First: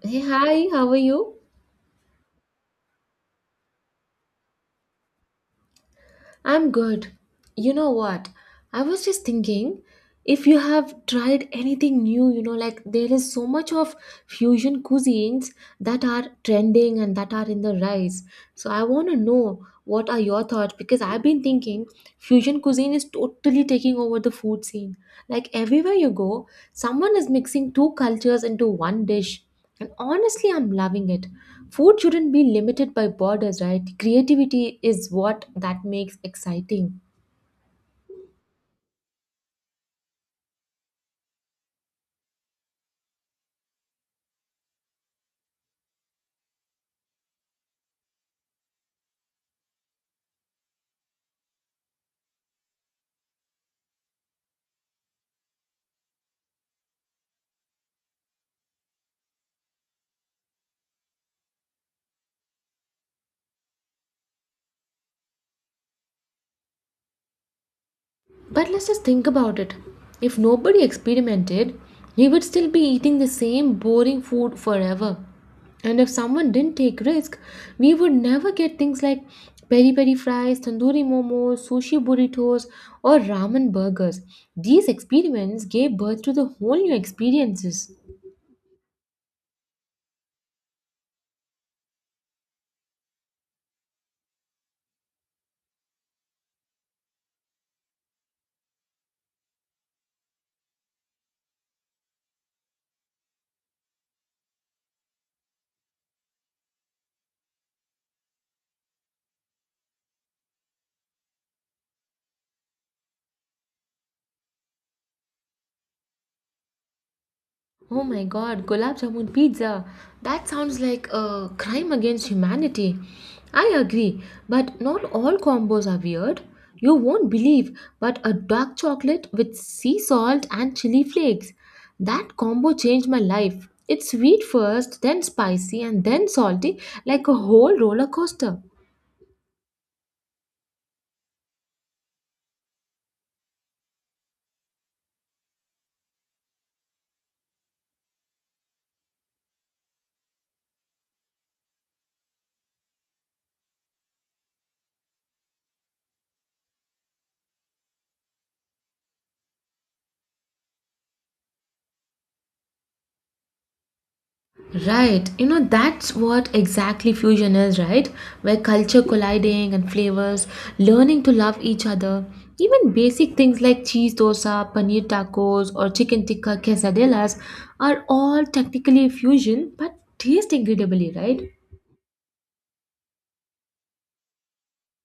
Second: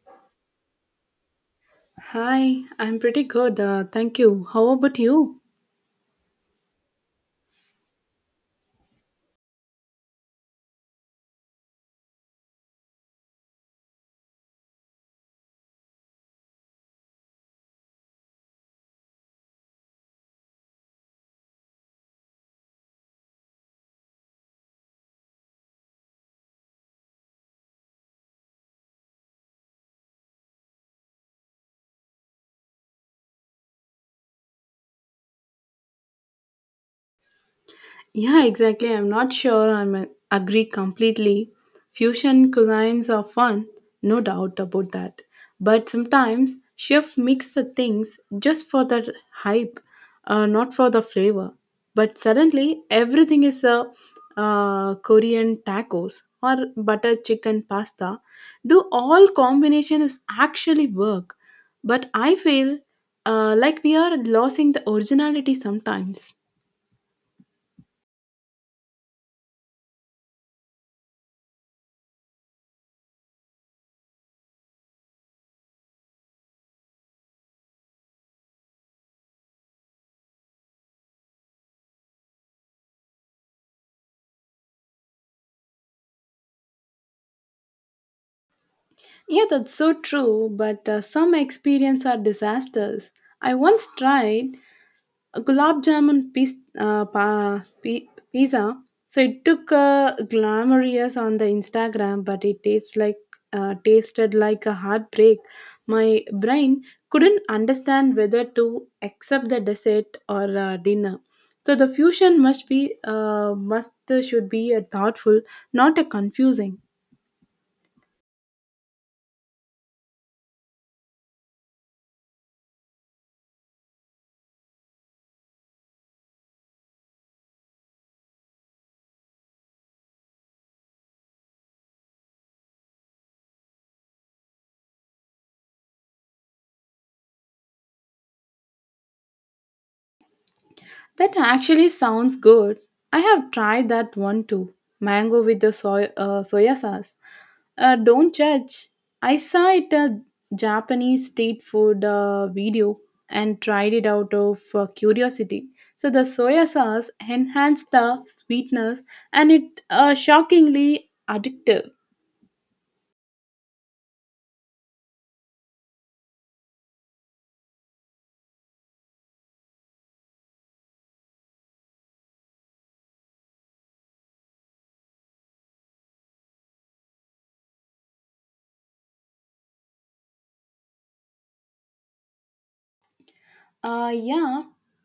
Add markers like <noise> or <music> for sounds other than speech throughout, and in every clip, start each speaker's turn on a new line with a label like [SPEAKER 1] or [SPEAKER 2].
[SPEAKER 1] Hey, hi, how are you?
[SPEAKER 2] Hi, I'm pretty good. Thank you. How about you?
[SPEAKER 1] I'm good. You know what? I was just thinking if you have tried anything new, you know, like there is so much of fusion cuisines that are trending and that are in the rise. So I want to know what are your thoughts because I've been thinking fusion cuisine is totally taking over the food scene. Like everywhere you go, someone is mixing two cultures into one dish. And honestly, I'm loving it. Food shouldn't be limited by borders, right? Creativity is what that makes exciting.
[SPEAKER 2] Yeah, exactly. I'm not sure I agree completely. Fusion cuisines are fun, no doubt about that. But sometimes chefs mix the things just for the hype, not for the flavor. But suddenly everything is a Korean tacos or butter chicken pasta. Do all combinations actually work? But I feel like we are losing the originality sometimes.
[SPEAKER 1] But let's just think about it. If nobody experimented, we would still be eating the same boring food forever. And if someone didn't take risk, we would never get things like peri peri fries, tandoori momos, sushi burritos, or ramen burgers. These experiments gave birth to the whole new experiences.
[SPEAKER 2] Yeah, that's so true, but some experience are disasters. I once tried a gulab jamun piz- pa- pi- pizza, so it took glamorous on the Instagram, but it tastes like tasted like a heartbreak. My brain couldn't understand whether to accept the dessert or dinner. So the fusion must be must should be thoughtful, not a confusing.
[SPEAKER 1] Oh my god, gulab jamun pizza. That sounds like a crime against humanity. I agree, but not all combos are weird. You won't believe, but a dark chocolate with sea salt and chili flakes. That combo changed my life. It's sweet first, then spicy, and then salty, like a whole roller coaster.
[SPEAKER 2] That actually sounds good. I have tried that one too. Mango with the soya sauce. Don't judge. I saw it a Japanese street food video and tried it out of curiosity. So the soya sauce enhanced the sweetness and it shockingly addictive.
[SPEAKER 1] Right. You know, that's what exactly fusion is, right? Where culture colliding and flavors, learning to love each other. Even basic things like cheese dosa, paneer tacos, or chicken tikka quesadillas are all technically fusion but taste incredibly, right?
[SPEAKER 2] Yeah,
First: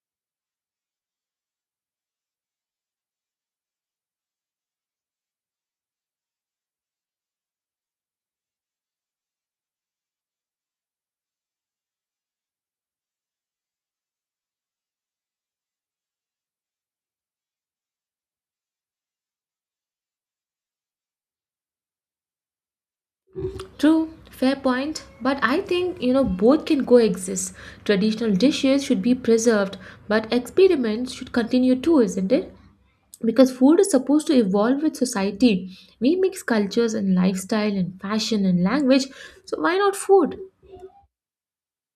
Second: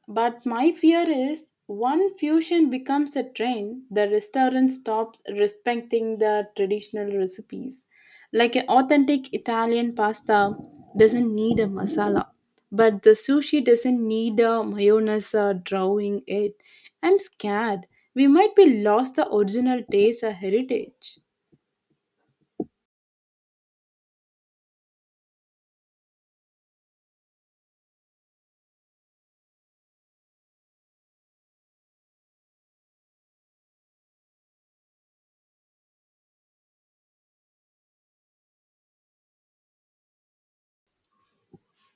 [SPEAKER 2] but my fear is one fusion becomes a trend, the restaurant stops respecting the traditional recipes. Like an authentic Italian pasta doesn't need a masala, but the sushi doesn't need a mayonnaise drawing it. I'm scared. We might be lost the original taste or heritage.
[SPEAKER 1] True, fair point. But I think, you know, both can coexist. Traditional dishes should be preserved, but experiments should continue too, isn't it? Because food is supposed to evolve with society, we mix cultures and lifestyle and fashion and language, so why not food?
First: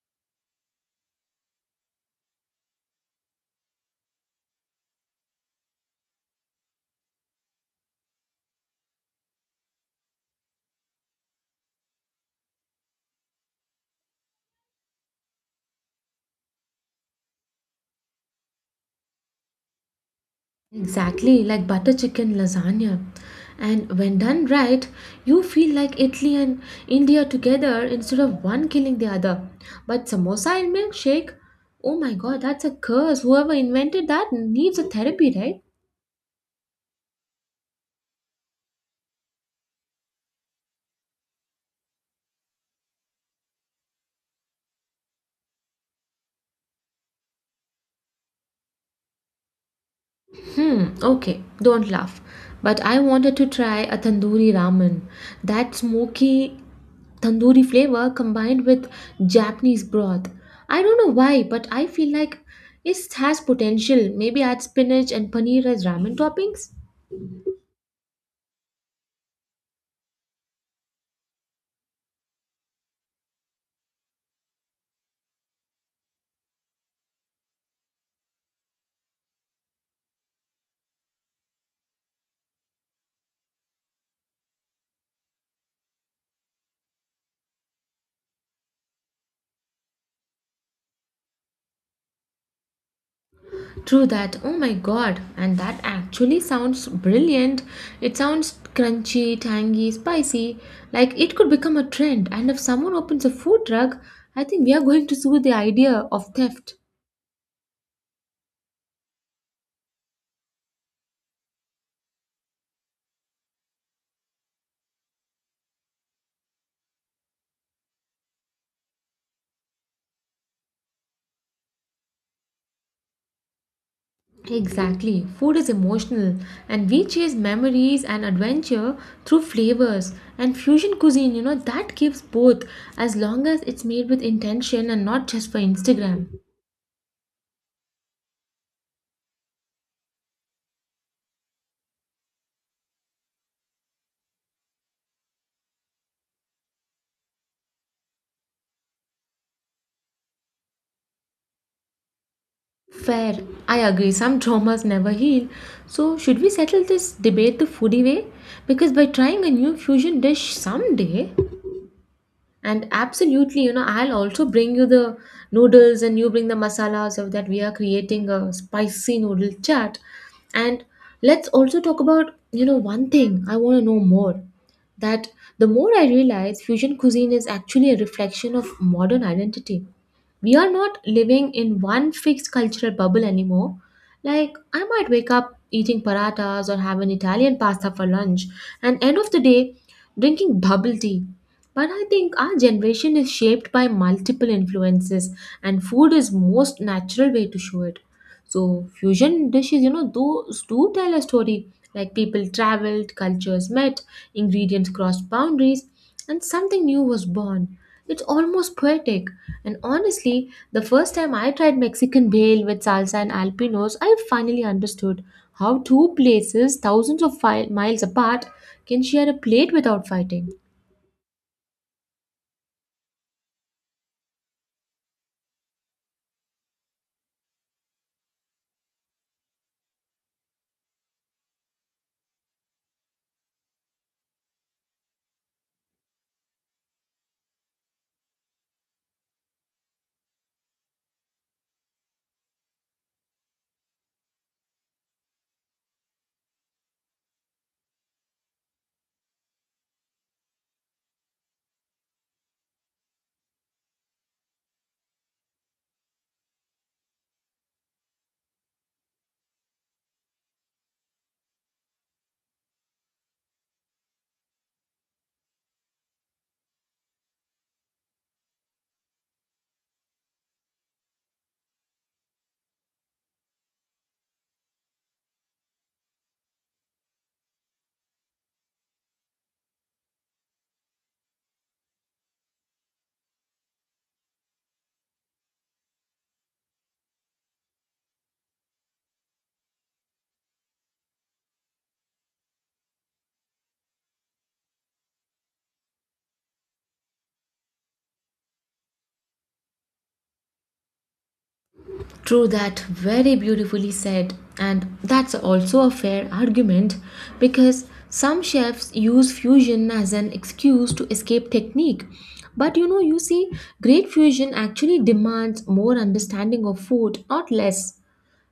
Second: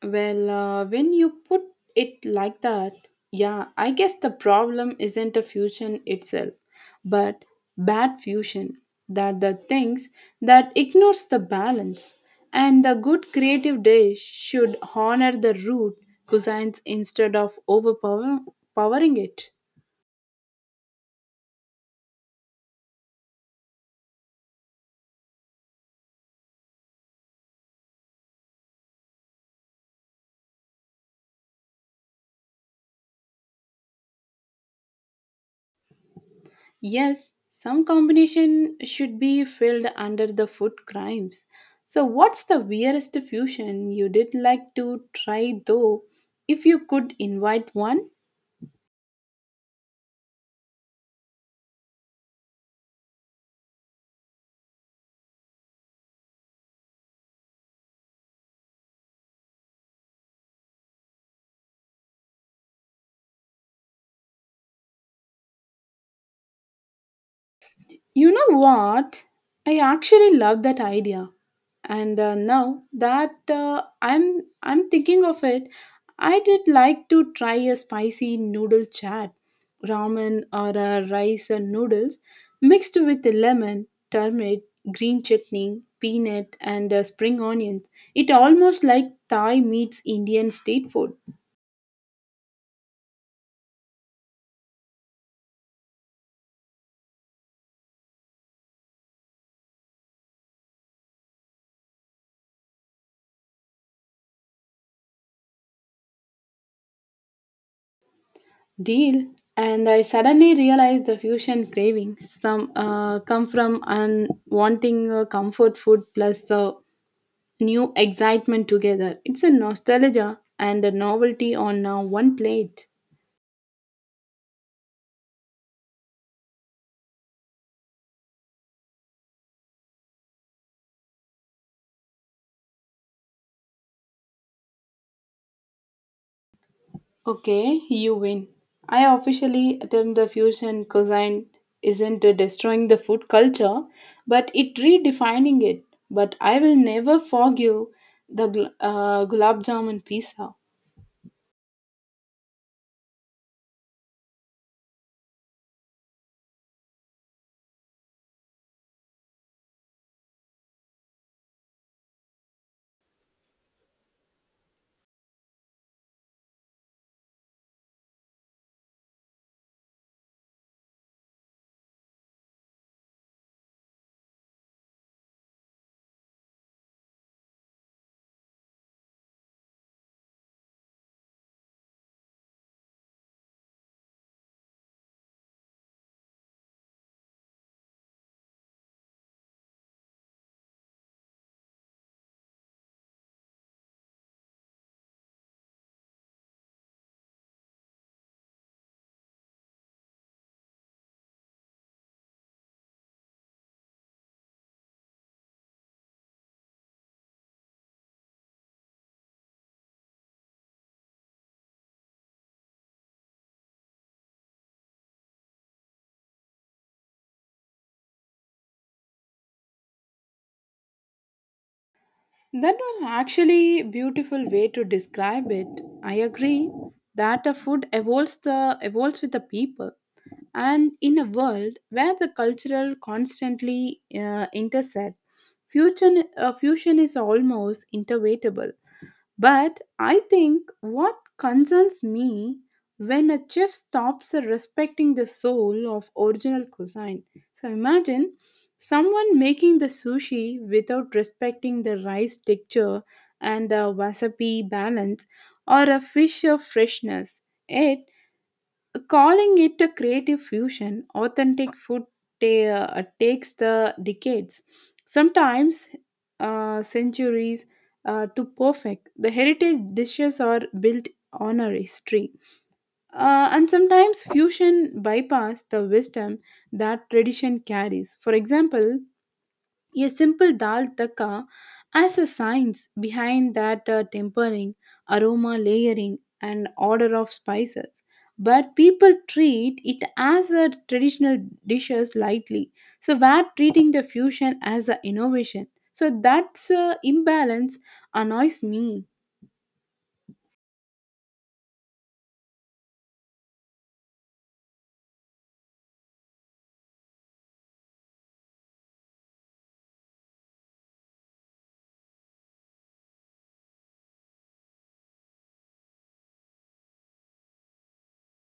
[SPEAKER 2] Well, when you put it like that, yeah, I guess the problem isn't a fusion itself, but bad fusion that the things that ignores the balance. And the good creative dish should honor the root cuisines instead of overpowering it.
[SPEAKER 1] Exactly, like butter chicken lasagna. And when done right, you feel like Italy and India together instead of one killing the other. But samosa and milkshake, oh my god, that's a curse. Whoever invented that needs a therapy, right?
[SPEAKER 2] Yes, some combination should be filled under the food crimes. So, what's the weirdest fusion you did like to try though, if you could invite one?
[SPEAKER 1] Hmm, okay, don't laugh. But I wanted to try a tandoori ramen. That smoky tandoori flavor combined with Japanese broth. I don't know why, but I feel like it has potential. Maybe add spinach and paneer as ramen toppings?
[SPEAKER 2] You know what? I actually love that idea. And now that I'm thinking of it, I did like to try a spicy noodle chat, ramen or rice and noodles mixed with lemon, turmeric, green chutney, peanut and spring onions. It almost like Thai meets Indian state food.
[SPEAKER 1] True that. Oh my god. And that actually sounds brilliant. It sounds crunchy, tangy, spicy. Like it could become a trend. And if someone opens a food truck, I think we are going to sue the idea of theft.
[SPEAKER 2] Deal. And I suddenly realized the fusion craving some come from wanting comfort food plus new excitement together. It's a nostalgia and a novelty on one plate.
[SPEAKER 1] Exactly. Food is emotional, and we chase memories and adventure through flavors. And fusion cuisine, you know, that gives both as long as it's made with intention and not just for Instagram.
[SPEAKER 2] Okay, you win. I officially term the fusion cuisine isn't destroying the food culture, but it redefining it. But I will never forgive the gulab jamun pizza.
[SPEAKER 1] Fair. I agree. Some traumas never heal. So, should we settle this debate the foodie way? Because by trying a new fusion dish someday, and absolutely, you know, I'll also bring you the noodles and you bring the masala so that we are creating a spicy noodle chat. And let's also talk about, you know, one thing I want to know more, that the more I realize fusion cuisine is actually a reflection of modern identity. We are not living in one fixed cultural bubble anymore. Like, I might wake up eating paratas or have an Italian pasta for lunch, and end of the day, drinking bubble tea, but I think our generation is shaped by multiple influences, and food is most natural way to show it. So fusion dishes, you know, those do tell a story. Like people traveled, cultures met, ingredients crossed boundaries, and something new was born. It's almost poetic. And honestly, the first time I tried Mexican bale with salsa and alpinos, I finally understood how two places thousands of miles apart can share a plate without fighting.
[SPEAKER 2] That was actually a beautiful way to describe it. I agree that a food evolves the evolves with the people, and in a world where the cultural constantly intersect, fusion is almost inevitable. But I think what concerns me when a chef stops respecting the soul of original cuisine. So imagine someone making the sushi without respecting the rice texture and the wasabi balance or a fish of freshness. Yet calling it a creative fusion, authentic food ta- takes the decades, sometimes centuries, to perfect. The heritage dishes are built on a history, and sometimes fusion bypass the wisdom that tradition carries. For example, a simple dal taka has a science behind that tempering, aroma layering, and order of spices. But people treat it as a traditional dishes lightly. So we're treating the fusion as an innovation. So that's imbalance annoys me.
[SPEAKER 1] True that, very beautifully said. And that's also a fair argument because some chefs use fusion as an excuse to escape technique. But you know, you see, great fusion actually demands more understanding of food, not less.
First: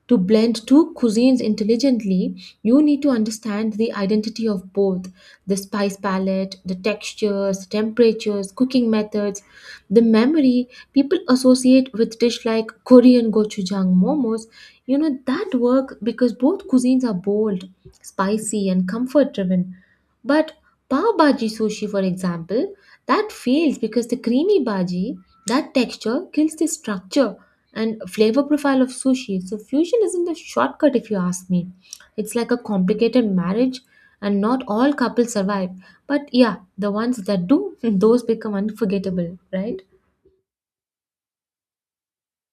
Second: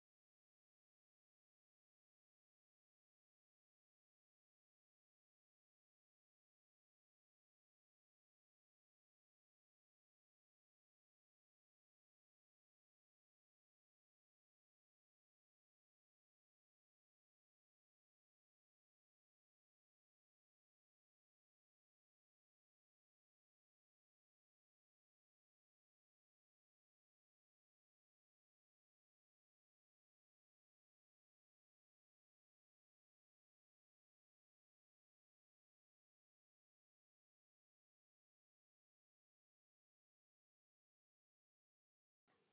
[SPEAKER 1] To blend two cuisines intelligently, you need to understand the identity of both, the spice palette, the textures, temperatures, cooking methods, the memory people associate with dish like Korean gochujang momos. You know that work because both cuisines are bold, spicy and comfort driven. But pav bhaji sushi, for example, that fails because the creamy bhaji, that texture kills the structure and flavor profile of sushi. So fusion isn't a shortcut if you ask me. It's like a complicated marriage, and not all couples survive. But yeah, the ones that do, <laughs> those become unforgettable, right?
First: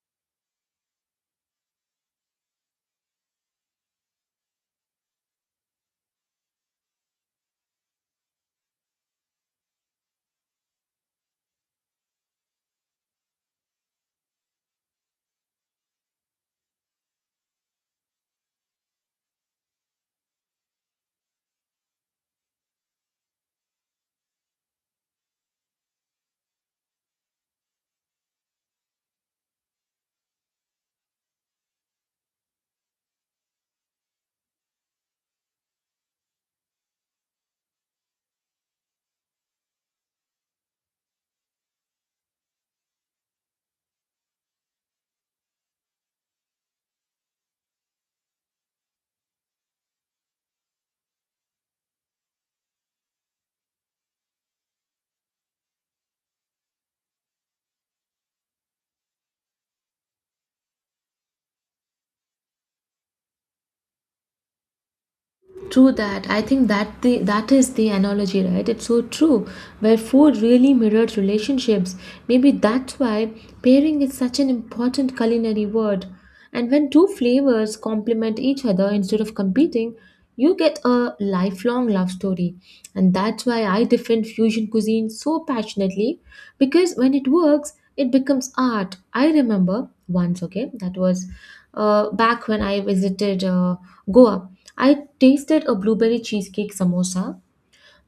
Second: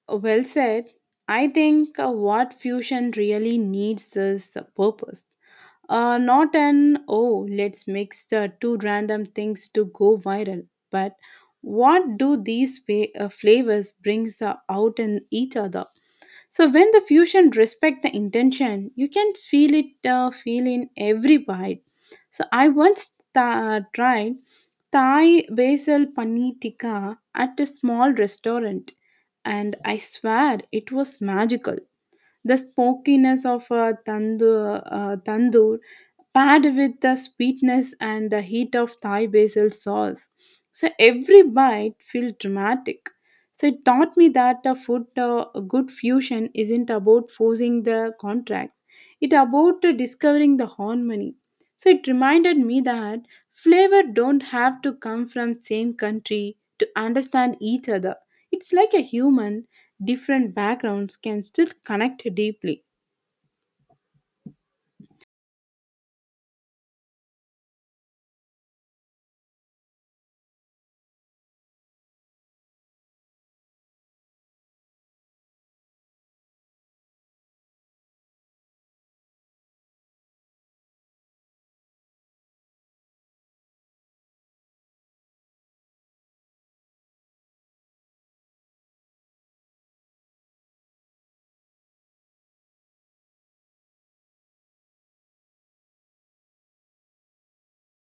[SPEAKER 2] Well said. I think what fusion really needs is a purpose. Not an oh, let's mix two random things to go viral, but what do these flavors brings out in each other? So when the fusion respect the intention, you can feel it feel in every bite. So I once tried Thai basil paneer tikka at a small restaurant, and I swear it was magical. The smokiness of a tandoor paired with the sweetness and the heat of Thai basil sauce. So every bite felt dramatic. So it taught me that the good fusion isn't about forcing the contracts. It about discovering the harmony. So it reminded me that flavor don't have to come from same country to understand each other. It's like a human, different backgrounds can still connect deeply.
[SPEAKER 1] True that. I think that is the analogy, right? It's so true. Where food really mirrored relationships. Maybe that's why pairing is such an important culinary word. And when two flavors complement each other instead of competing, you get a lifelong love story. And that's why I defend fusion cuisine so passionately, because when it works, it becomes art. I remember once, okay, that was back when I visited Goa. I tasted a blueberry cheesecake samosa,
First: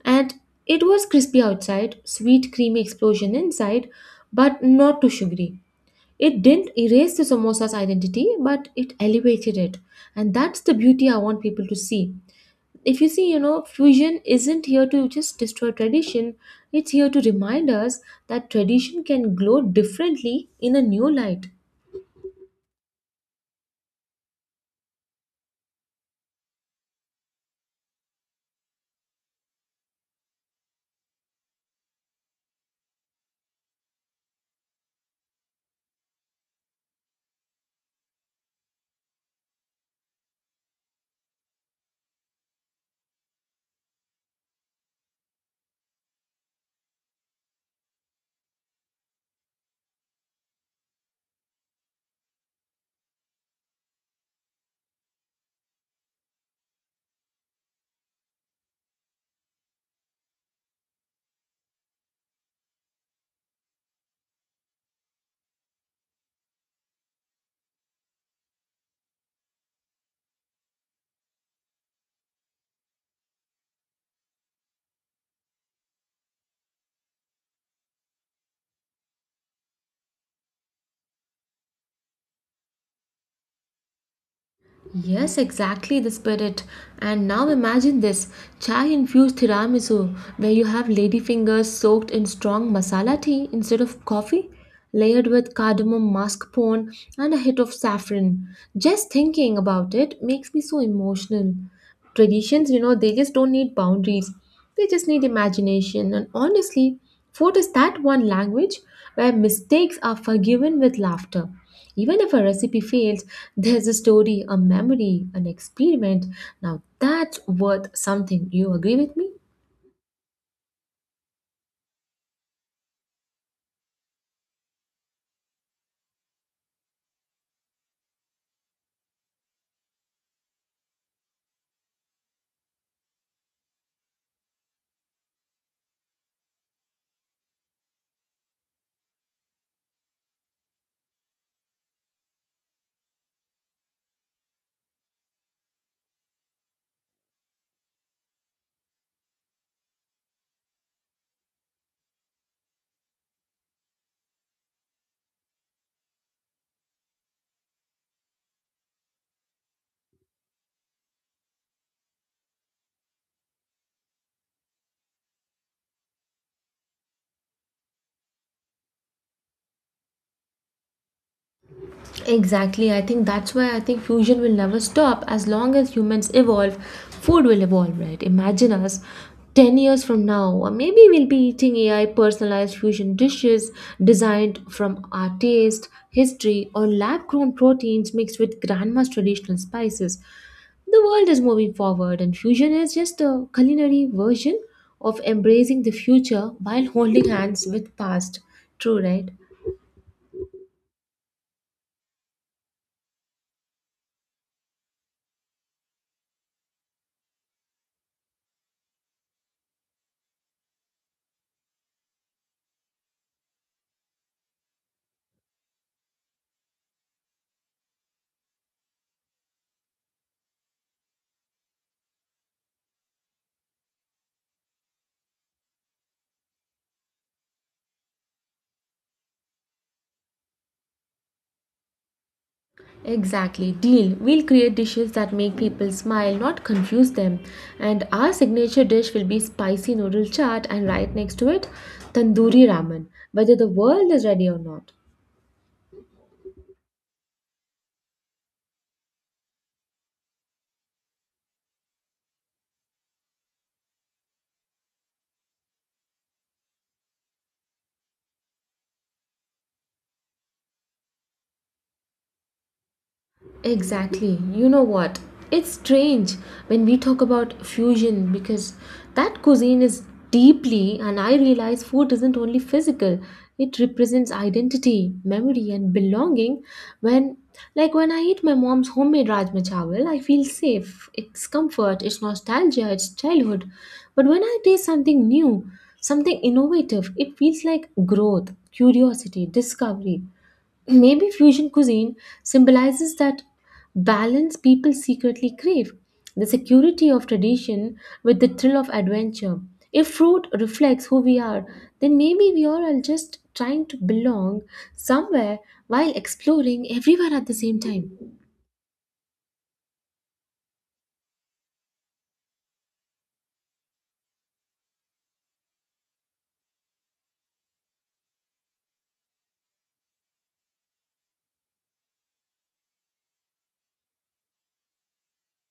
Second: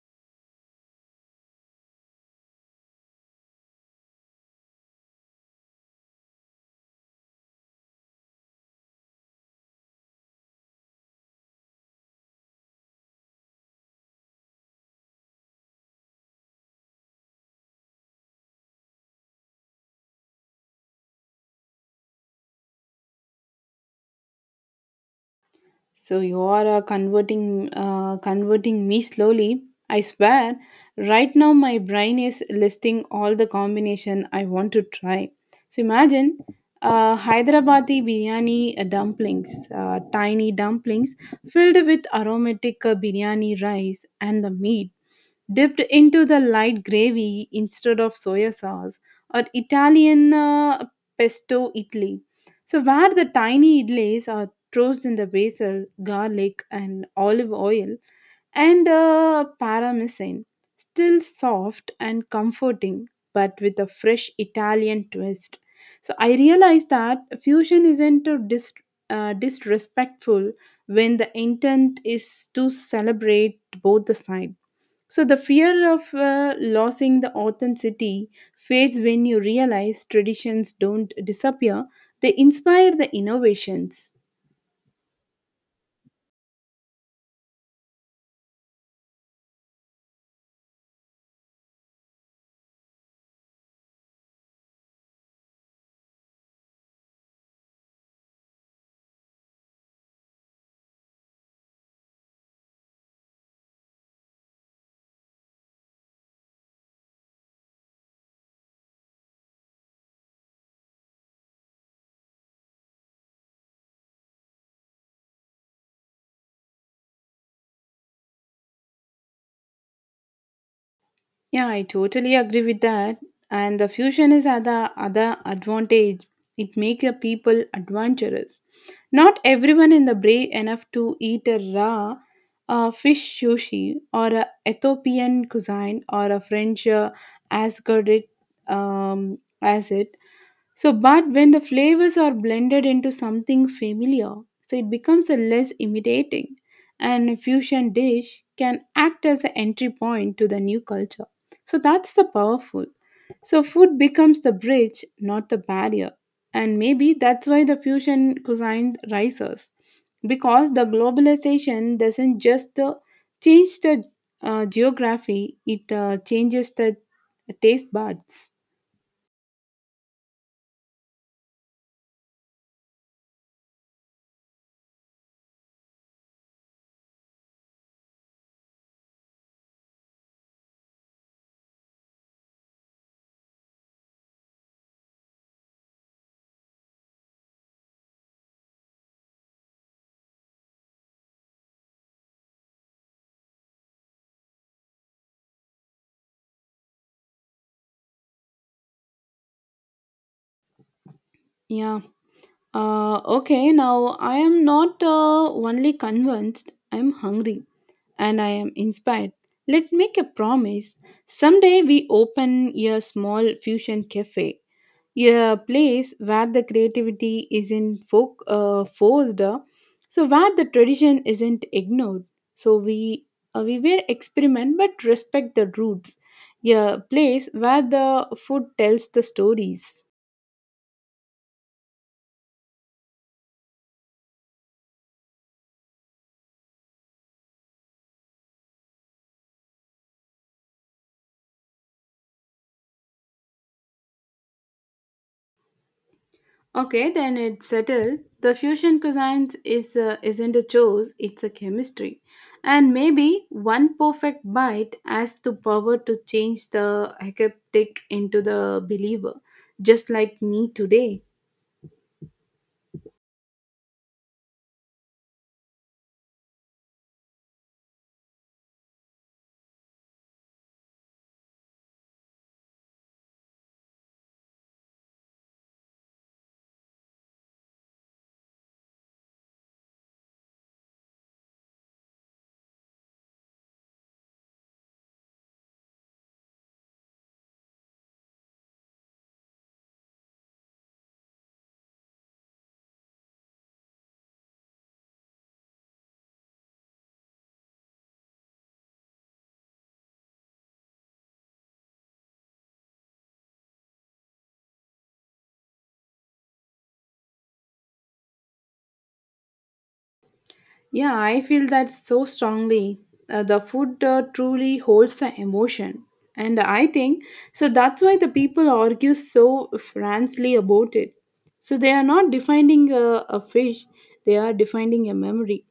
[SPEAKER 1] and it was crispy outside, sweet creamy explosion inside, but not too sugary. It didn't erase the samosa's identity, but it elevated it. And that's the beauty I want people to see. If you see, you know, fusion isn't here to just destroy tradition, it's here to remind us that tradition can glow differently in a new light.
[SPEAKER 2] So you are converting me slowly. I swear, right now my brain is listing all the combination I want to try. So imagine Hyderabadi biryani dumplings, tiny dumplings filled with aromatic biryani rice and the meat dipped into the light gravy instead of soy sauce, or Italian pesto idli. So, where the tiny idlis are tossed in the basil, garlic, and olive oil, and parmesan, still soft and comforting, but with a fresh Italian twist. So, I realized that fusion isn't a disrespectful when the intent is to celebrate both the sides. So the fear of losing the authenticity fades when you realize traditions don't disappear, they inspire the innovations.
[SPEAKER 1] Yes, exactly the spirit. And now imagine this chai infused tiramisu, where you have ladyfingers soaked in strong masala tea instead of coffee, layered with cardamom mascarpone and a hit of saffron. Just thinking about it makes me so emotional. Traditions, you know, they just don't need boundaries, they just need imagination. And honestly, food is that one language where mistakes are forgiven with laughter. Even if a recipe fails, there's a story, a memory, an experiment. Now that's worth something, you agree with me?
[SPEAKER 2] Yeah, I totally agree with that. And the fusion is other other advantage. It makes the people adventurous. Not everyone in the brave enough to eat a raw fish sushi or a Ethiopian cuisine or a French Asgard as it. So, but when the flavors are blended into something familiar, so it becomes a less imitating, and a fusion dish can act as an entry point to the new culture. So that's the powerful. So food becomes the bridge, not the barrier. And maybe that's why the fusion cuisine rises because the globalization doesn't just change the geography; it changes the taste buds.
[SPEAKER 1] Exactly. I think that's why I think fusion will never stop as long as humans evolve. Food will evolve, right? Imagine us 10 years from now, or maybe we'll be eating AI personalized fusion dishes designed from our taste, history, or lab grown proteins mixed with grandma's traditional spices. The world is moving forward, and fusion is just a culinary version of embracing the future while holding hands with past. True, right?
[SPEAKER 2] Yeah. Okay, now I am not only convinced, I am hungry and I am inspired. Let's make a promise. Someday we open a small fusion cafe, a place where the creativity isn't forced, so where the tradition isn't ignored. So we will experiment but respect the roots. A place where the food tells the stories.
[SPEAKER 1] Exactly, deal. We'll create dishes that make people smile, not confuse them. And our signature dish will be spicy noodle chaat, and right next to it, tandoori ramen, whether the world is ready or not.
[SPEAKER 2] Okay, then it's settled. The fusion cuisine is isn't a choice; it's a chemistry. And maybe one perfect bite has the power to change the hectic into the believer, just like me today.
[SPEAKER 1] Exactly. You know what? It's strange when we talk about fusion because that cuisine is deeply, and I realize food isn't only physical, it represents identity, memory, and belonging. When, like, when I eat my mom's homemade Rajma Chawal, I feel safe. It's comfort, it's nostalgia, it's childhood. But when I taste something new, something innovative, it feels like growth, curiosity, discovery. Maybe fusion cuisine symbolizes that balance people secretly crave, the security of tradition with the thrill of adventure. If fruit reflects who we are, then maybe we are all just trying to belong somewhere while exploring everywhere at the same time.
[SPEAKER 2] Yeah, I feel that so strongly. The food truly holds the emotion. And I think so that's why the people argue so frankly about it. So they are not defining a fish, they are defining a memory.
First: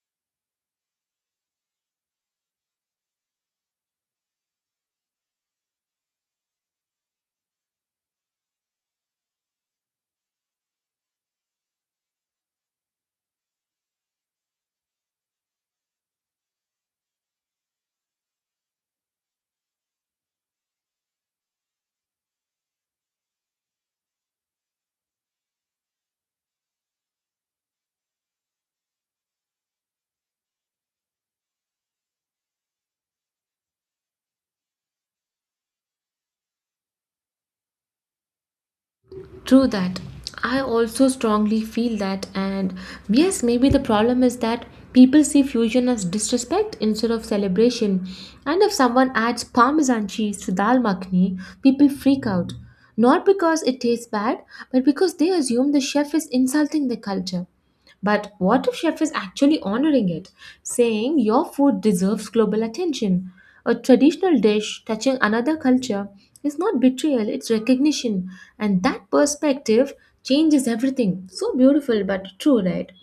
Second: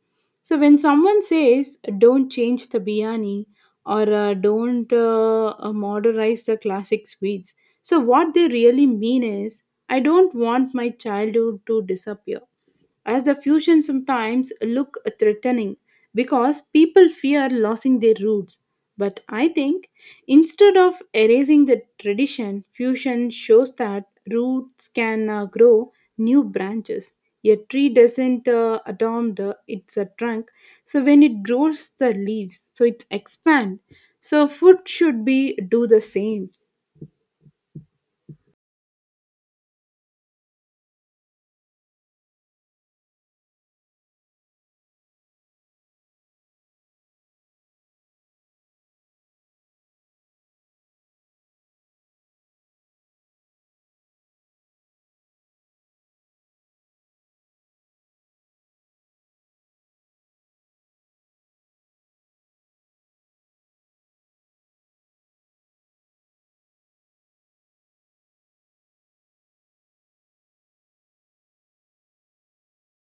[SPEAKER 2] So when someone says, don't change the biryani or don't modernize the classic sweets, so what they really mean is, I don't want my childhood to disappear as the fusion sometimes look threatening because people fear losing their roots. But I think instead of erasing the tradition, fusion shows that roots can grow new branches. A tree doesn't adopt its a trunk, so when it grows the leaves so it expand, so food should be do the same.
[SPEAKER 1] True that. I also strongly feel that, and yes, maybe the problem is that people see fusion as disrespect instead of celebration. And if someone adds parmesan cheese to dal makhni, people freak out. Not because it tastes bad, but because they assume the chef is insulting the culture. But what if chef is actually honoring it, saying your food deserves global attention? A traditional dish touching another culture is not betrayal, it's recognition. And that perspective changes everything. So beautiful but true, right?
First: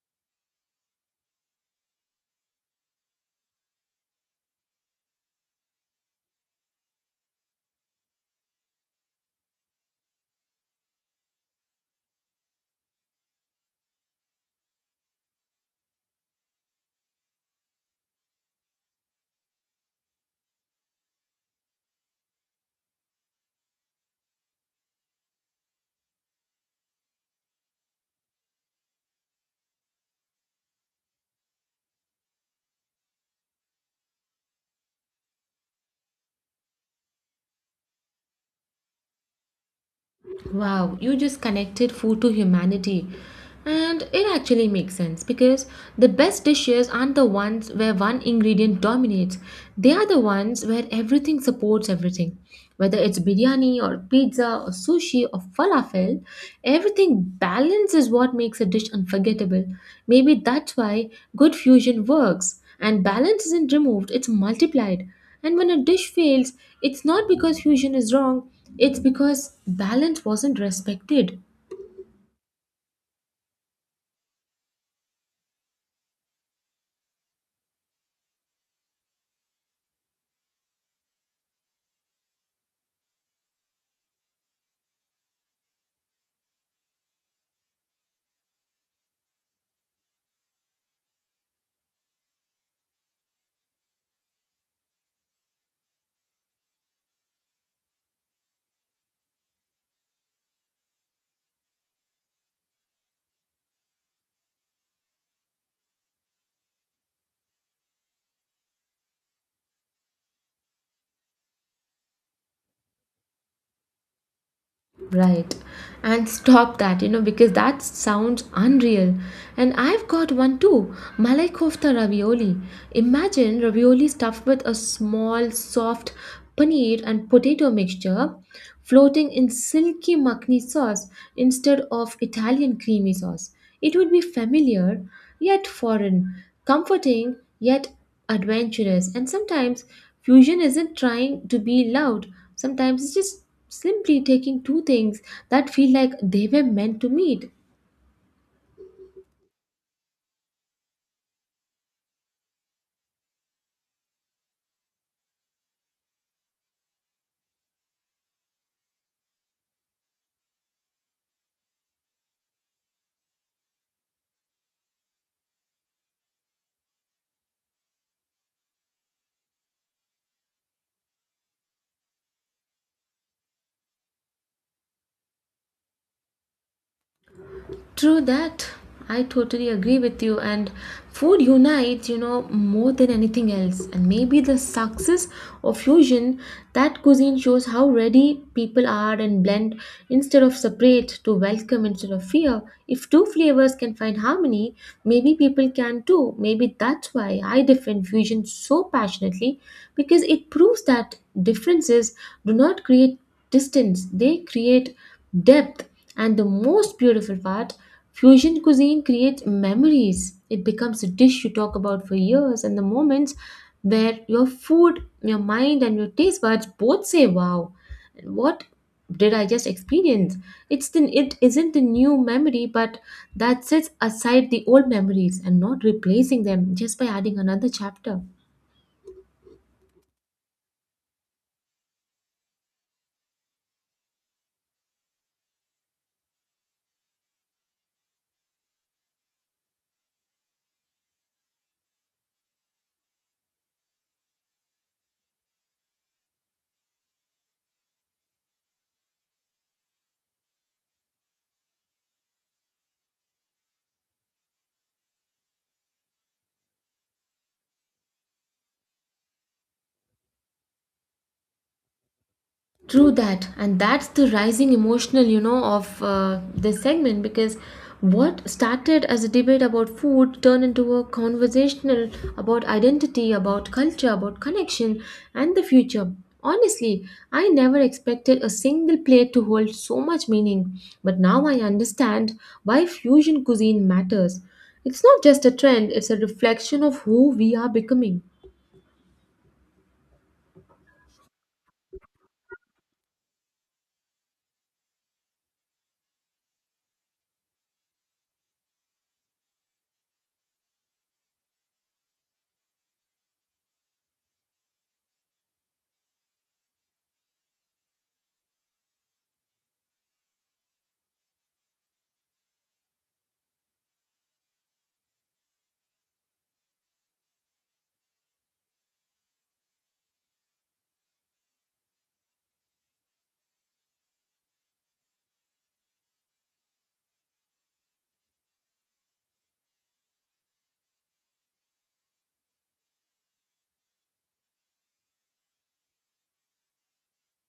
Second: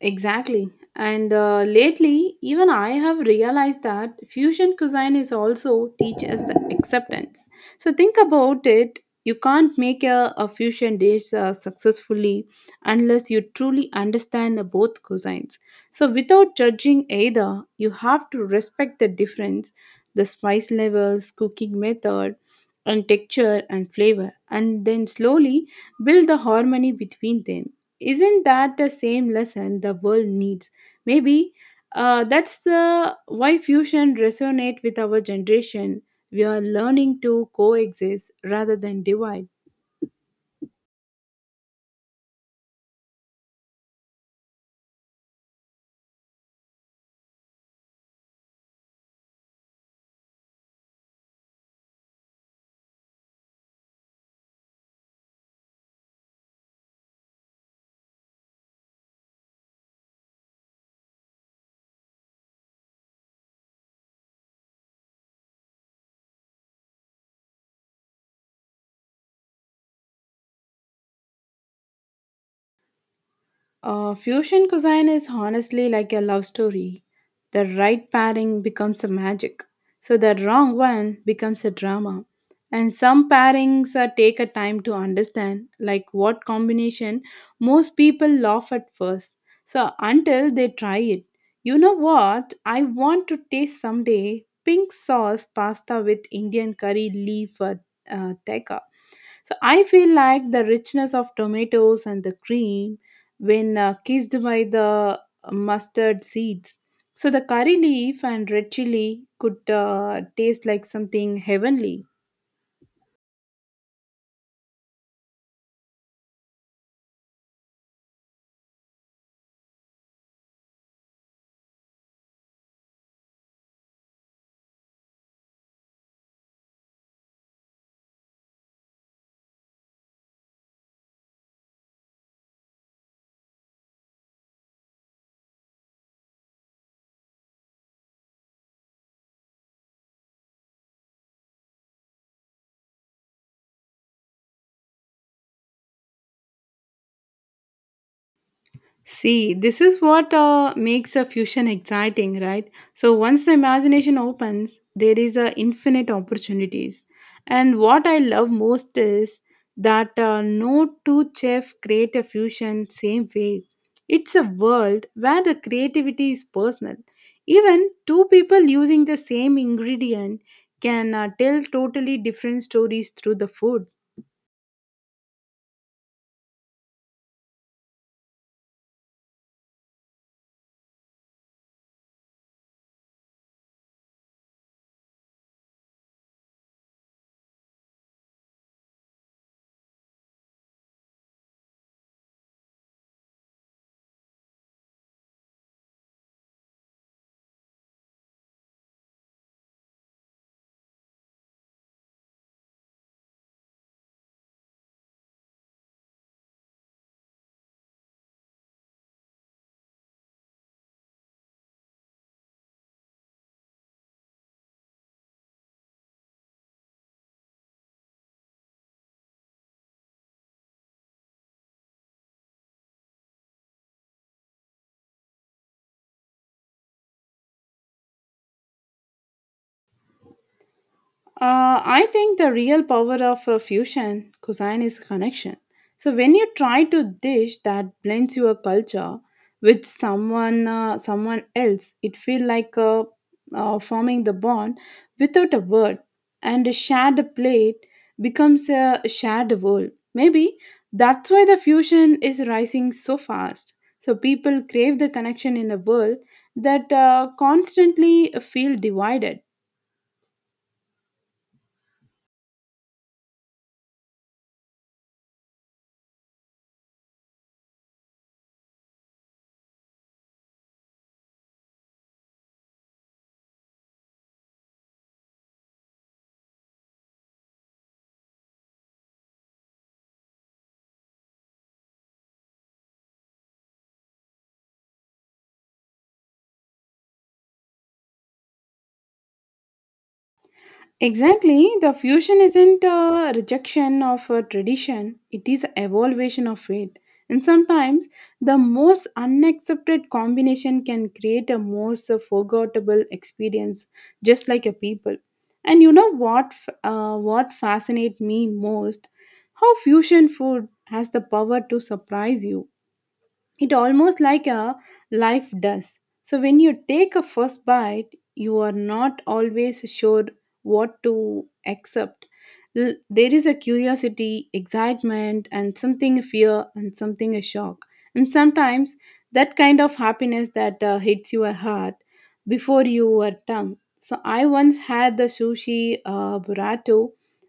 [SPEAKER 2] Exactly. And lately, even I have realized that fusion cuisine is also teach us the acceptance. So think about it. You can't make a fusion dish successfully unless you truly understand the both cuisines. So without judging either, you have to respect the difference, the spice levels, cooking method, and texture and flavor, and then slowly build the harmony between them. Isn't that the same lesson the world needs? Maybe that's the why fusion resonate with our generation. We are learning to coexist rather than divide.
[SPEAKER 1] Wow, you just connected food to humanity. And it actually makes sense because the best dishes aren't the ones where one ingredient dominates. They are the ones where everything supports everything. Whether it's biryani or pizza or sushi or falafel, everything balance is what makes a dish unforgettable. Maybe that's why good fusion works. And balance isn't removed, it's multiplied. And when a dish fails, it's not because fusion is wrong, it's because balance wasn't respected.
[SPEAKER 2] Fusion cuisine is honestly like a love story. The right pairing becomes a magic, so the wrong one becomes a drama. And some pairings take a time to understand, like what combination most people laugh at first. So until they try it, you know what? I want to taste someday pink sauce pasta with Indian curry leaf teca. So I feel like the richness of tomatoes and the cream when kissed by the mustard seeds. So the curry leaf and red chili could taste like something heavenly.
[SPEAKER 1] Right. And stop that, you know, because that sounds unreal. And I've got one too, Malai kofta ravioli. Imagine ravioli stuffed with a small, soft paneer and potato mixture floating in silky makhni sauce instead of Italian creamy sauce. It would be familiar yet foreign, comforting yet adventurous. And sometimes fusion isn't trying to be loud, sometimes it's just simply taking two things that feel like they were meant to meet.
[SPEAKER 2] See, this is what makes a fusion exciting, right? So once the imagination opens, there is a infinite opportunities. And what I love most is that no two chefs create a fusion same way. It's a world where the creativity is personal. Even two people using the same ingredient can tell totally different stories through the food.
[SPEAKER 1] True that. I totally agree with you. And food unites, you know, more than anything else. And maybe the success of fusion, that cuisine shows how ready people are and blend instead of separate, to welcome instead of fear. If two flavors can find harmony, maybe people can too. Maybe that's why I defend fusion so passionately because it proves that differences do not create distance, they create depth. And the most beautiful part, fusion cuisine creates memories. It becomes a dish you talk about for years, and the moments where your food, your mind, and your taste buds both say, "Wow, what did I just experience?" It isn't the new memory, but that sets aside the old memories and not replacing them just by adding another chapter.
[SPEAKER 2] I think the real power of a fusion cuisine is connection. So when you try to dish that blends your culture with someone else, it feel like forming the bond without a word, and a shared plate becomes a shared world. Maybe that's why the fusion is rising so fast. So people crave the connection in a world that constantly feel divided.
[SPEAKER 1] True that, and that's the rising emotional, you know, of this segment because what started as a debate about food turned into a conversational about identity, about culture, about connection, and the future. Honestly, I never expected a single plate to hold so much meaning, but now I understand why fusion cuisine matters. It's not just a trend, it's a reflection of who we are becoming.
[SPEAKER 2] Exactly, the fusion isn't a rejection of a tradition, it is an evaluation of it. And sometimes the most unaccepted combination can create a most forgettable experience, just like a people. And you know what, what fascinates me most? How fusion food has the power to surprise you, it almost like a life does. So when you take a first bite, you are not always sure what to accept. There is a curiosity, excitement, and something fear, and something a shock. And sometimes that kind of happiness that hits your heart before your tongue. So I once had the sushi burrito,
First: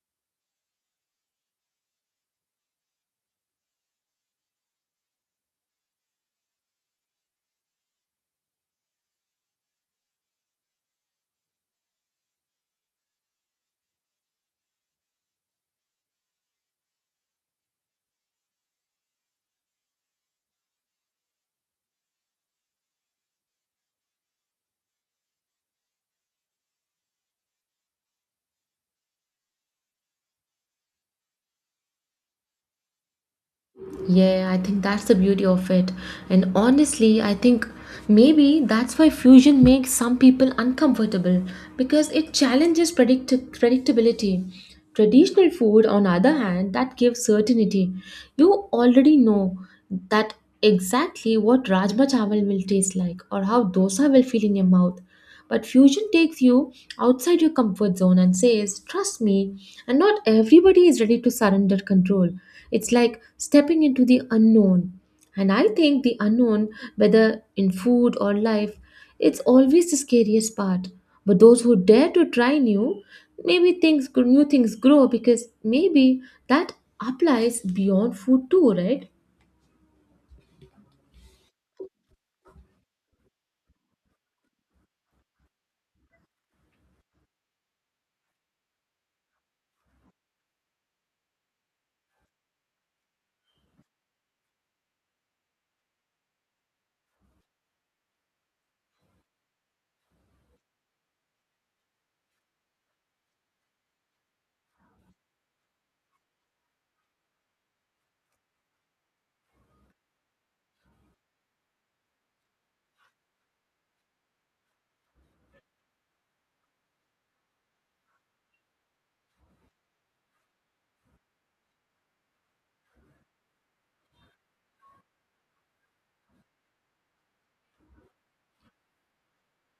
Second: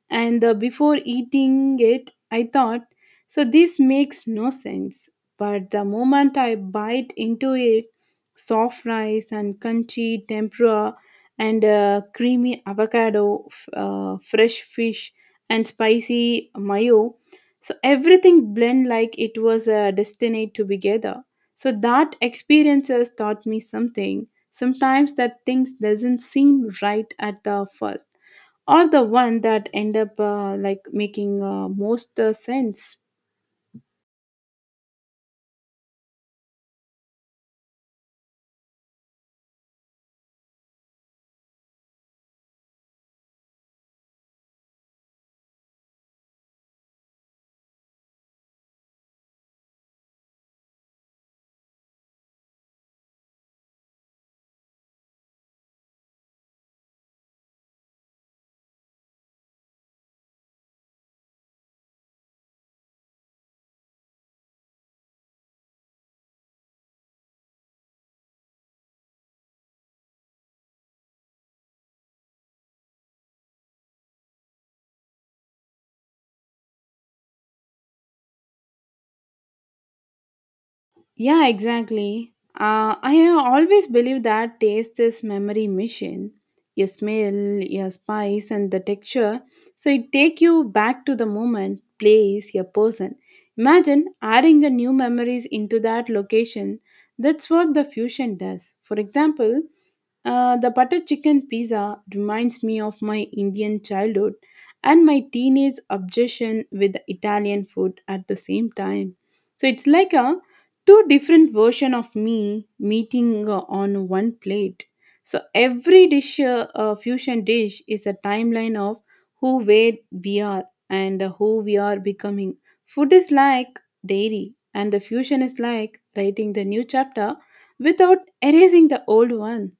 [SPEAKER 2] and before eating it I thought, so this makes no sense. But the moment I bite into it, soft rice and crunchy tempura and creamy avocado, fresh fish, and spicy mayo. So everything blend like it was destined to be together. So that experiences taught me something. Sometimes that things doesn't seem right at the first, or the one that end up like making most sense.
[SPEAKER 1] Yeah, I think that's the beauty of it. And honestly, I think maybe that's why fusion makes some people uncomfortable because it challenges predictability. Traditional food, on the other hand, that gives certainty. You already know that exactly what rajma chawal will taste like or how dosa will feel in your mouth. But fusion takes you outside your comfort zone and says, "Trust me." And not everybody is ready to surrender control. It's like stepping into the unknown. And I think the unknown, whether in food or life, it's always the scariest part. But those who dare to try new, maybe things new things grow because maybe that applies beyond food too, right?
[SPEAKER 2] Yeah, exactly. I always believe that taste is memory machine. Your smell, your spice, and the texture. So it take you back to the moment, place, your person. Imagine adding the new memories into that location. That's what the fusion does. For example, the butter chicken pizza reminds me of my Indian childhood and my teenage obsession with the Italian food at the same time. So it's like a two different version of me meeting on one plate. So every dish, fusion dish, is a timeline of who where we are and who we are becoming. Food is like dairy, and the fusion is like writing the new chapter without erasing the old one.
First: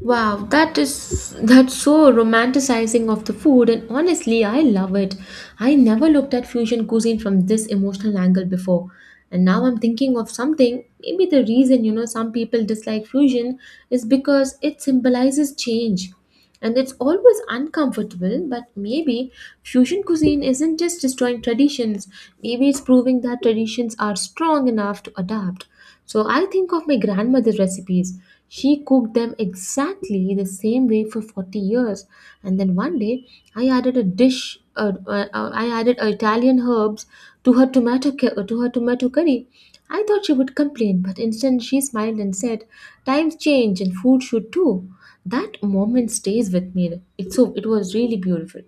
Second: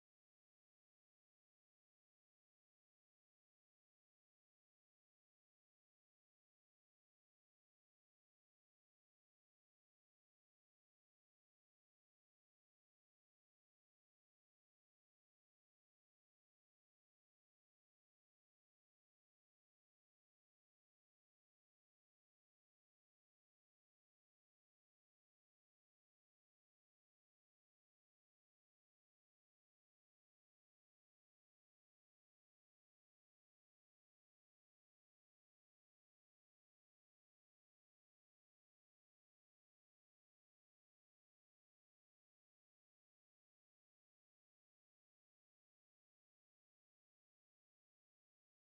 [SPEAKER 1] Wow, that's so romanticizing of the food, and honestly, I love it. I never looked at fusion cuisine from this emotional angle before, and now I'm thinking of something. Maybe the reason you know some people dislike fusion is because it symbolizes change. And it's always uncomfortable, but maybe fusion cuisine isn't just destroying traditions, maybe it's proving that traditions are strong enough to adapt. So I think of my grandmother's recipes. She cooked them exactly the same way for 40 years. And then one day, I added a I added Italian herbs to her to her tomato curry. I thought she would complain, but instead she smiled and said, "Times change and food should too." That moment stays with me. It was really beautiful.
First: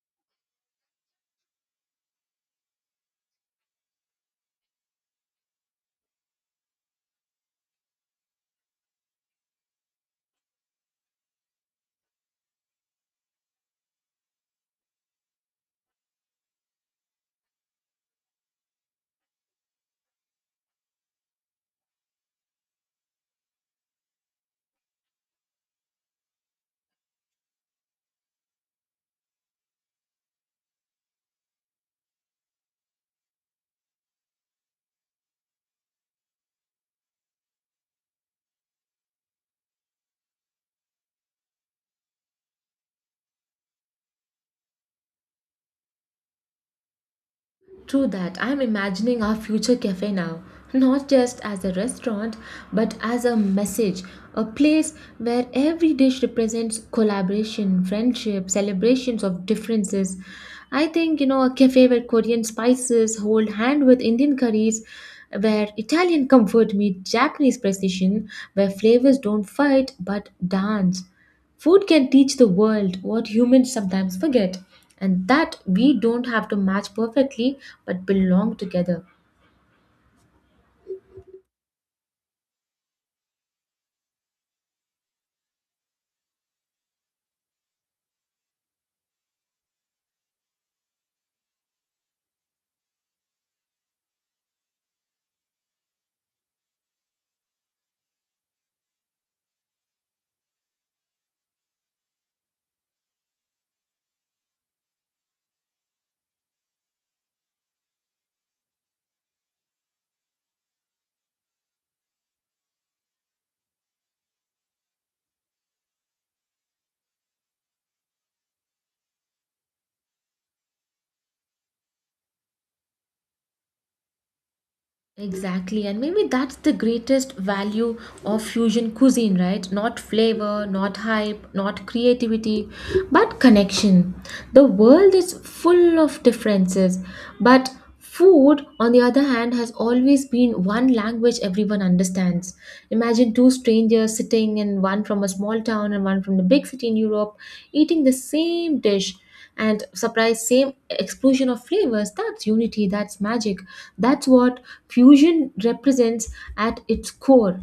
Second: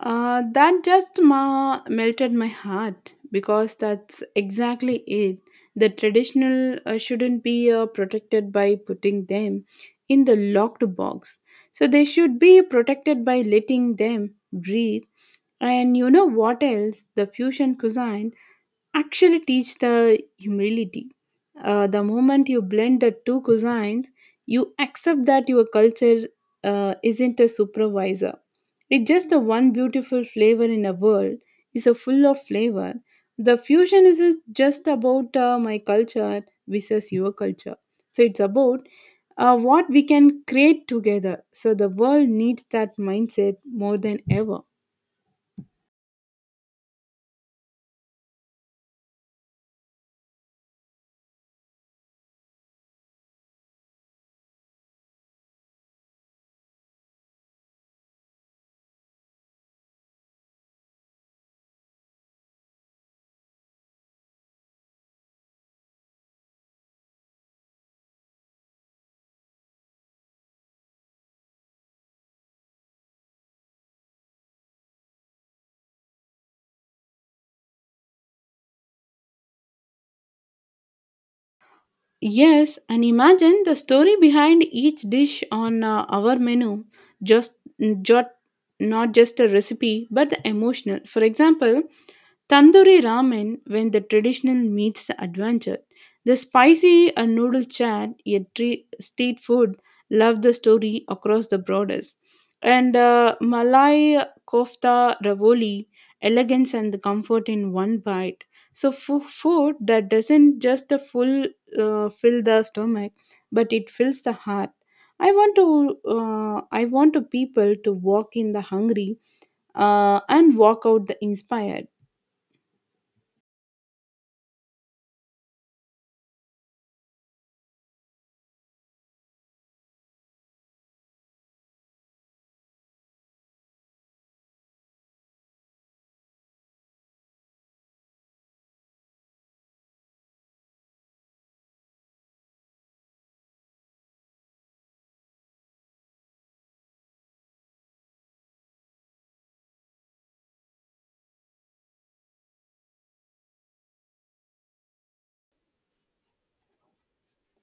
[SPEAKER 2] That just melted my heart because that's exactly it. The traditional shouldn't be protected by putting them in the locked box. So they should be protected by letting them breathe. And you know what else? The fusion cuisine actually teach the humility. The moment you blend the two cuisines, you accept that your culture isn't a supervisor, it's just the one beautiful flavor in a world is a full of flavor. The fusion isn't just about my culture versus your culture. So it's about what we can create together. So the world needs that mindset more than ever.
[SPEAKER 1] True that. I'm imagining our future cafe now, not just as a restaurant, but as a message, a place where every dish represents collaboration, friendship, celebrations of differences. I think, you know, a cafe where Korean spices hold hand with Indian curries, where Italian comfort meets Japanese precision, where flavors don't fight but dance. Food can teach the world what humans sometimes forget, and that we don't have to match perfectly but belong together.
[SPEAKER 2] Yes, and imagine the story behind each dish on our menu. Just, just not just a recipe, but the emotional. For example, Tandoori ramen, when the traditional meets the adventure. The spicy and noodle chat, a street food, love the story across the borders. And Malay kofta ravoli, elegance and the comfort in one bite. So food that doesn't just full fill the stomach, but it fills the heart. I want to people to walk in the hungry and walk out the inspired.
[SPEAKER 1] Exactly, and maybe that's the greatest value of fusion cuisine, right? Not flavor, not hype, not creativity, but connection. The world is full of differences, but food, on the other hand, has always been one language everyone understands. Imagine two strangers sitting, and one from a small town and one from the big city in Europe, eating the same dish and surprise same explosion of flavors. That's unity, that's magic, that's what fusion represents at its core.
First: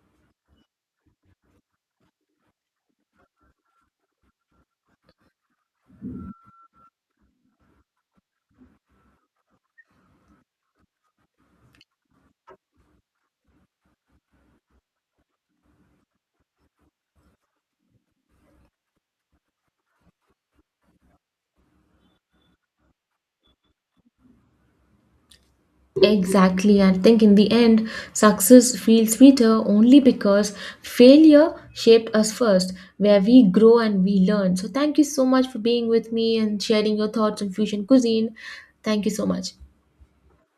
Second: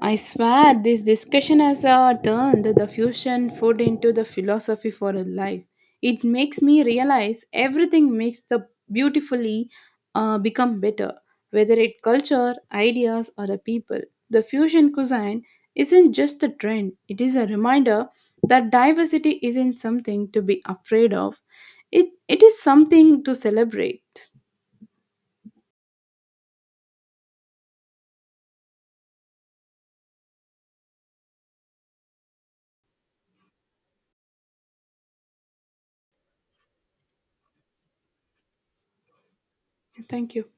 [SPEAKER 2] I swear this discussion has turned the fusion food into the philosophy for a life. It makes me realize everything makes the beautifully become better, whether it culture, ideas, or the people. The fusion cuisine isn't just a trend; it is a reminder that diversity isn't something to be afraid of. It is something to celebrate.
[SPEAKER 1] Exactly. I think in the end, success feels sweeter only because failure shaped us first, where we grow and we learn. So thank you so much for being with me and sharing your thoughts on fusion cuisine. Thank you so much.
[SPEAKER 2] Thank you.